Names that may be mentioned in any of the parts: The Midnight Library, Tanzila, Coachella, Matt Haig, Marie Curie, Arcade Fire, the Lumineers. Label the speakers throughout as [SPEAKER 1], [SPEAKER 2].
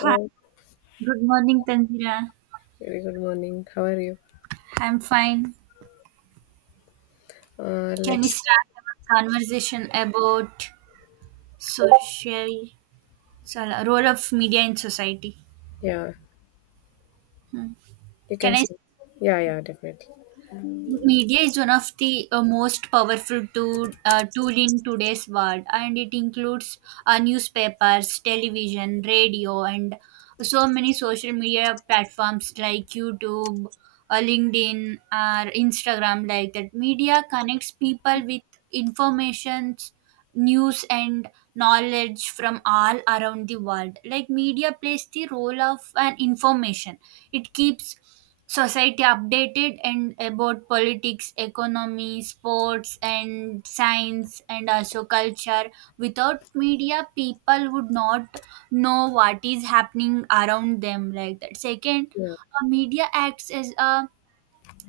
[SPEAKER 1] Hi,
[SPEAKER 2] Oh,
[SPEAKER 1] good morning, Tanzila.
[SPEAKER 2] very good morning. How are you?
[SPEAKER 1] I'm fine.
[SPEAKER 2] Uh,
[SPEAKER 1] Can we
[SPEAKER 2] let's,
[SPEAKER 1] start our conversation about social role of media in society?
[SPEAKER 2] yeah,
[SPEAKER 1] Hmm.
[SPEAKER 2] you can
[SPEAKER 1] Can I?
[SPEAKER 2] stay. Yeah, yeah, definitely.
[SPEAKER 1] Media is one of the most powerful tool in today's world, and it includes newspapers, television, radio, and so many social media platforms like YouTube, LinkedIn, or Instagram. Like that, media connects people with informations, news, and knowledge from all around the world. Like media plays the role of an information, it keeps society updated and about politics, economy, sports, and science, and also culture. Without media people would not know what is happening around them. Like that, second,
[SPEAKER 2] Yeah,
[SPEAKER 1] a media acts as a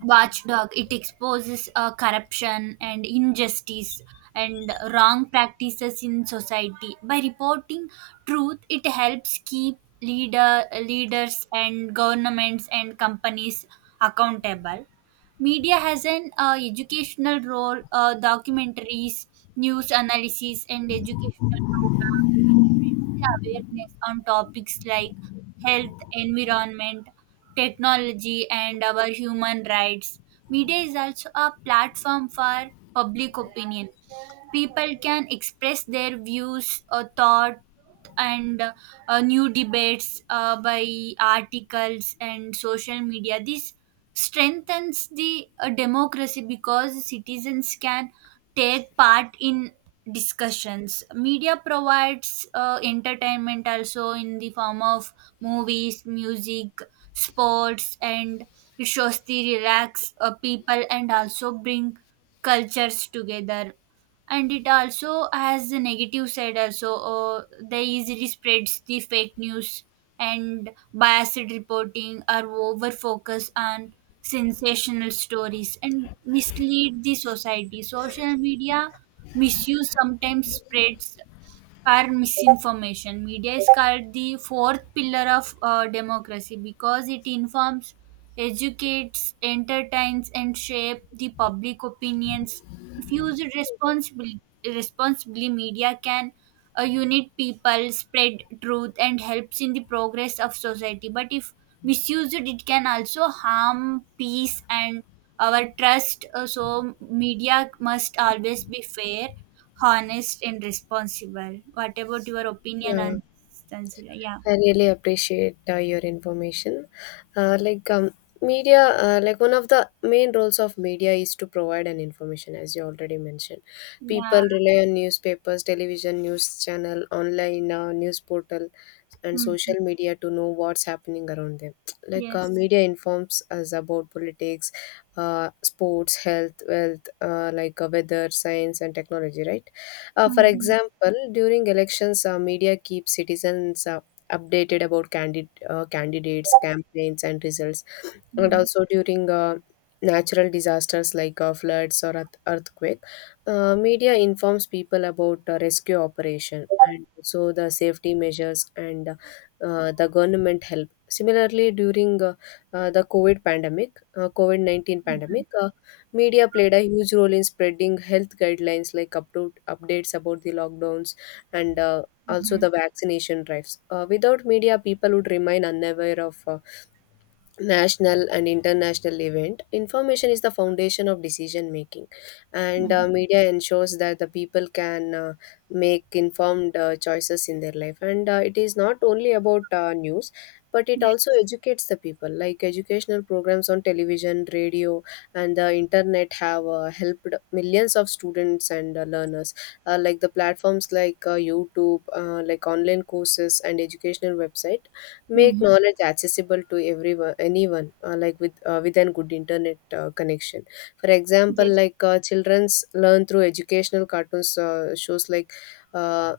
[SPEAKER 1] watchdog. It exposes corruption and injustice and wrong practices in society. By reporting truth, it helps keep leaders and governments and companies accountable. Media has an educational role. Documentaries, news analysis, and educational programs. It spreads the awareness on topics like health, environment, technology, and our human rights. Media is also a platform for public opinion. People can express their views, thought, and new debates by articles and social media. This strengthens the democracy because citizens can take part in discussions. Media provides entertainment also, in the form of movies, music, sports, and it shows the relax people and also bring cultures together. And it also has the negative side also. They easily spreads the fake news and biased reporting or over focus on sensational stories and mislead the society. Social media misuse sometimes spreads are misinformation. Media is called the fourth pillar of democracy because it informs, educates, entertains, and shape the public opinions. If used responsibly, media can unite people, spread truth, and helps in the progress of society. But if misused, it can also harm peace and our trust. So media must always be fair, honest, and responsible. What about your opinion
[SPEAKER 2] yeah.
[SPEAKER 1] on this, Tanzila? Yeah.
[SPEAKER 2] I really appreciate your information. Like, media, like one of the main roles of media is to provide an information, as you already mentioned. People
[SPEAKER 1] Yeah.
[SPEAKER 2] rely on newspapers, television, news channel, online news portal, and
[SPEAKER 1] Mm-hmm.
[SPEAKER 2] social media to know what's happening around them. Like
[SPEAKER 1] Yes.
[SPEAKER 2] media informs us about politics, sports, health, wealth, like weather, science, and technology, right? For
[SPEAKER 1] Mm-hmm.
[SPEAKER 2] example, during elections, media keeps citizens updated about candidates, campaigns, and results, and
[SPEAKER 1] Mm-hmm.
[SPEAKER 2] also during natural disasters like floods or earthquake. Media informs people about rescue operation and also the safety measures, and the government help. Similarly, during the COVID-19 pandemic, media played a huge role in spreading health guidelines like up to updates about the lockdowns, and also
[SPEAKER 1] Mm-hmm.
[SPEAKER 2] the vaccination drives. Without media people would remain unaware of national and international event. Information is the foundation of decision making, and
[SPEAKER 1] Mm-hmm.
[SPEAKER 2] media ensures that the people can make informed choices in their life. And it is not only about news, but it also
[SPEAKER 1] Yes.
[SPEAKER 2] educates the people. Like educational programs on television, radio, and the internet have helped millions of students and learners. Like the platforms like YouTube, like online courses and educational website make
[SPEAKER 1] Mm-hmm.
[SPEAKER 2] knowledge accessible to everyone anyone, like within good internet connection. For example,
[SPEAKER 1] Yes.
[SPEAKER 2] like children's learn through educational cartoons, shows like uh,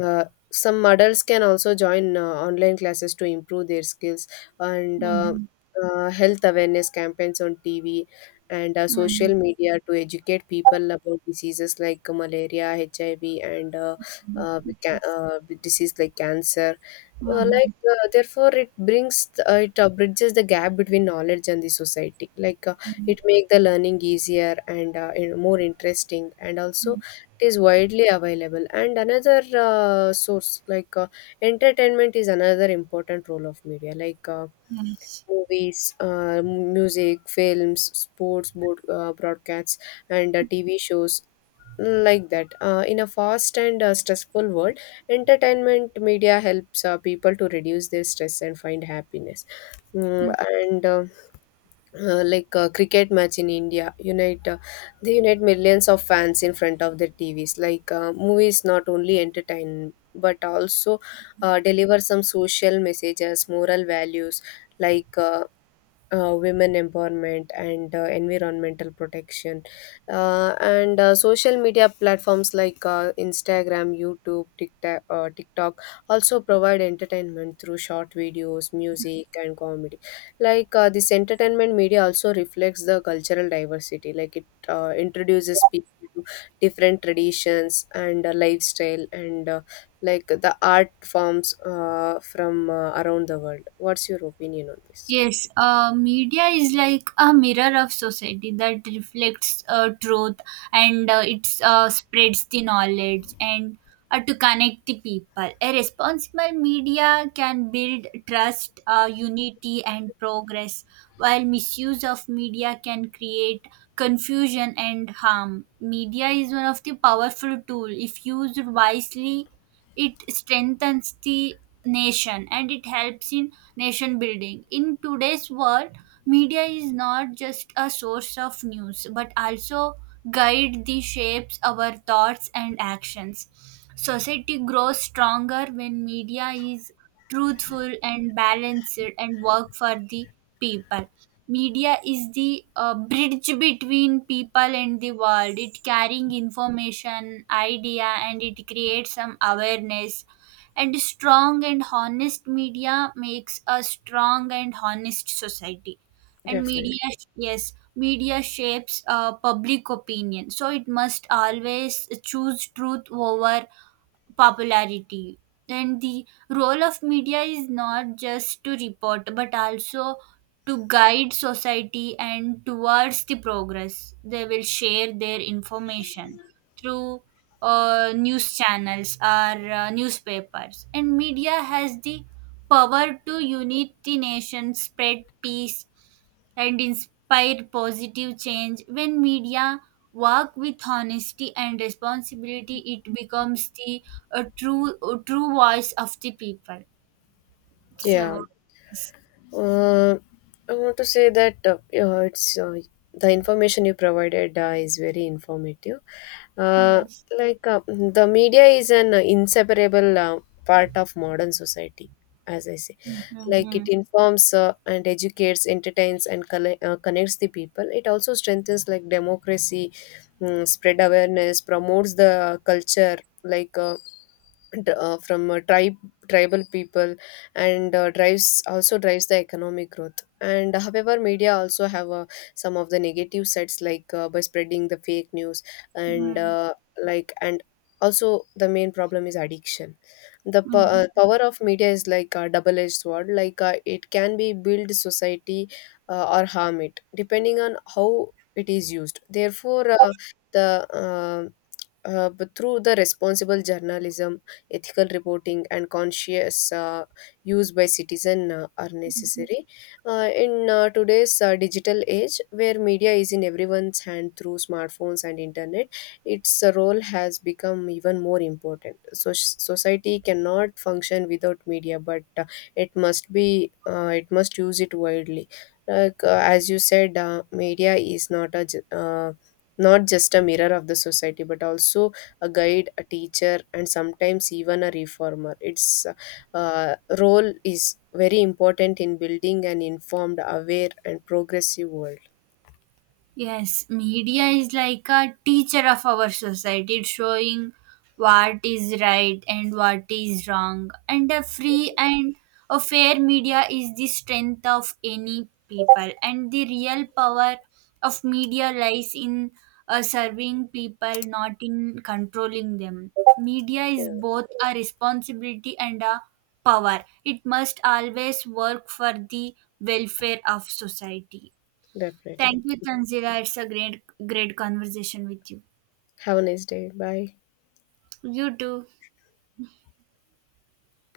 [SPEAKER 2] uh, some adults can also join online classes to improve their skills, and
[SPEAKER 1] Mm-hmm.
[SPEAKER 2] health awareness campaigns on TV and
[SPEAKER 1] Mm-hmm.
[SPEAKER 2] social media to educate people about diseases like malaria, HIV, and with disease like cancer.
[SPEAKER 1] Mm-hmm.
[SPEAKER 2] Like therefore it bridges the gap between knowledge and the society. Like it make the learning easier, and more interesting, and also it is widely available. And another source, like entertainment is another important role of media, like
[SPEAKER 1] Yes.
[SPEAKER 2] movies, music, films, sports, broadcasts, and TV shows. Like that, in a fast and stressful world, entertainment media helps people to reduce their stress and find happiness. Mm,
[SPEAKER 1] Mm-hmm.
[SPEAKER 2] and uh, uh, like a cricket match in India unite, they unite millions of fans in front of their TVs. Like movies not only entertain but also deliver some social messages, moral values, like women empowerment and environmental protection, and social media platforms like Instagram, YouTube, TikTok also provide entertainment through short videos, music, and comedy. Like this entertainment media also reflects the cultural diversity, like it introduces people to different traditions and lifestyle, and like the art forms from around the world. What's your opinion on this?
[SPEAKER 1] Yes, media is like a mirror of society that reflects truth, and it spreads the knowledge and to connect the people. A responsible media can build trust, unity, and progress, while misuse of media can create confusion and harm. Media is one of the powerful tool. If used wisely, it strengthens the nation and it helps in nation building. In today's world media is not just a source of news, but also guide the shapes our thoughts and actions. Society grows stronger when media is truthful and balanced and work for the people. Media is the bridge between people and the world. It carrying information, idea, and it creates some awareness. And strong and honest media makes a strong and honest society. And media,
[SPEAKER 2] Definitely.
[SPEAKER 1] yes, media shapes public opinion, so it must always choose truth over popularity. And the role of media is not just to report, but also to guide society and towards the progress. They will share their information through news channels or newspapers. And media has the power to unite the nation, spread peace, and inspire positive change. When media work with honesty and responsibility, it becomes the a true voice of the people.
[SPEAKER 2] Yeah.
[SPEAKER 1] So, yes,
[SPEAKER 2] Uh, I want to say that yeah, it's the information you provided is very informative. Uh,
[SPEAKER 1] yes.
[SPEAKER 2] like the media is an inseparable part of modern society, as I say.
[SPEAKER 1] Mhm,
[SPEAKER 2] Like it
[SPEAKER 1] mhm,
[SPEAKER 2] informs and educates, entertains, and connects the people. It also strengthens, like, democracy, spread awareness, promotes the culture. Like from tribe tribal people, and drives also drives the economic growth. And, however, media also have some of the negative sides, like by spreading the fake news, and
[SPEAKER 1] mhm,
[SPEAKER 2] like and also the main problem is addiction. The
[SPEAKER 1] mhm,
[SPEAKER 2] power of media is like a double edged sword, like it can be build society or harm it depending on how it is used. Therefore, the but through the responsible journalism, ethical reporting, and conscious use by citizen are
[SPEAKER 1] mhm.
[SPEAKER 2] necessary. In today's digital age, where media is in everyone's hand through smartphones and internet, its role has become even more important. So society cannot function without media, but it must use it widely. Like as you said, media is not just a mirror of the society, but also a guide, a teacher, and sometimes even a reformer. Its role is very important in building an informed, aware, and progressive world.
[SPEAKER 1] Yes, media is like a teacher of our society. It's showing what is right and what is wrong. And a free and a fair media is the strength of any people. And the real power of media lies in serving people, not in controlling them. Media is
[SPEAKER 2] Yeah,
[SPEAKER 1] both a responsibility and a power. It must always work for the welfare of society.
[SPEAKER 2] definitely.
[SPEAKER 1] Thank you, Tanzila. It's a great, great conversation with you.
[SPEAKER 2] Have a nice day. Bye.
[SPEAKER 1] You too.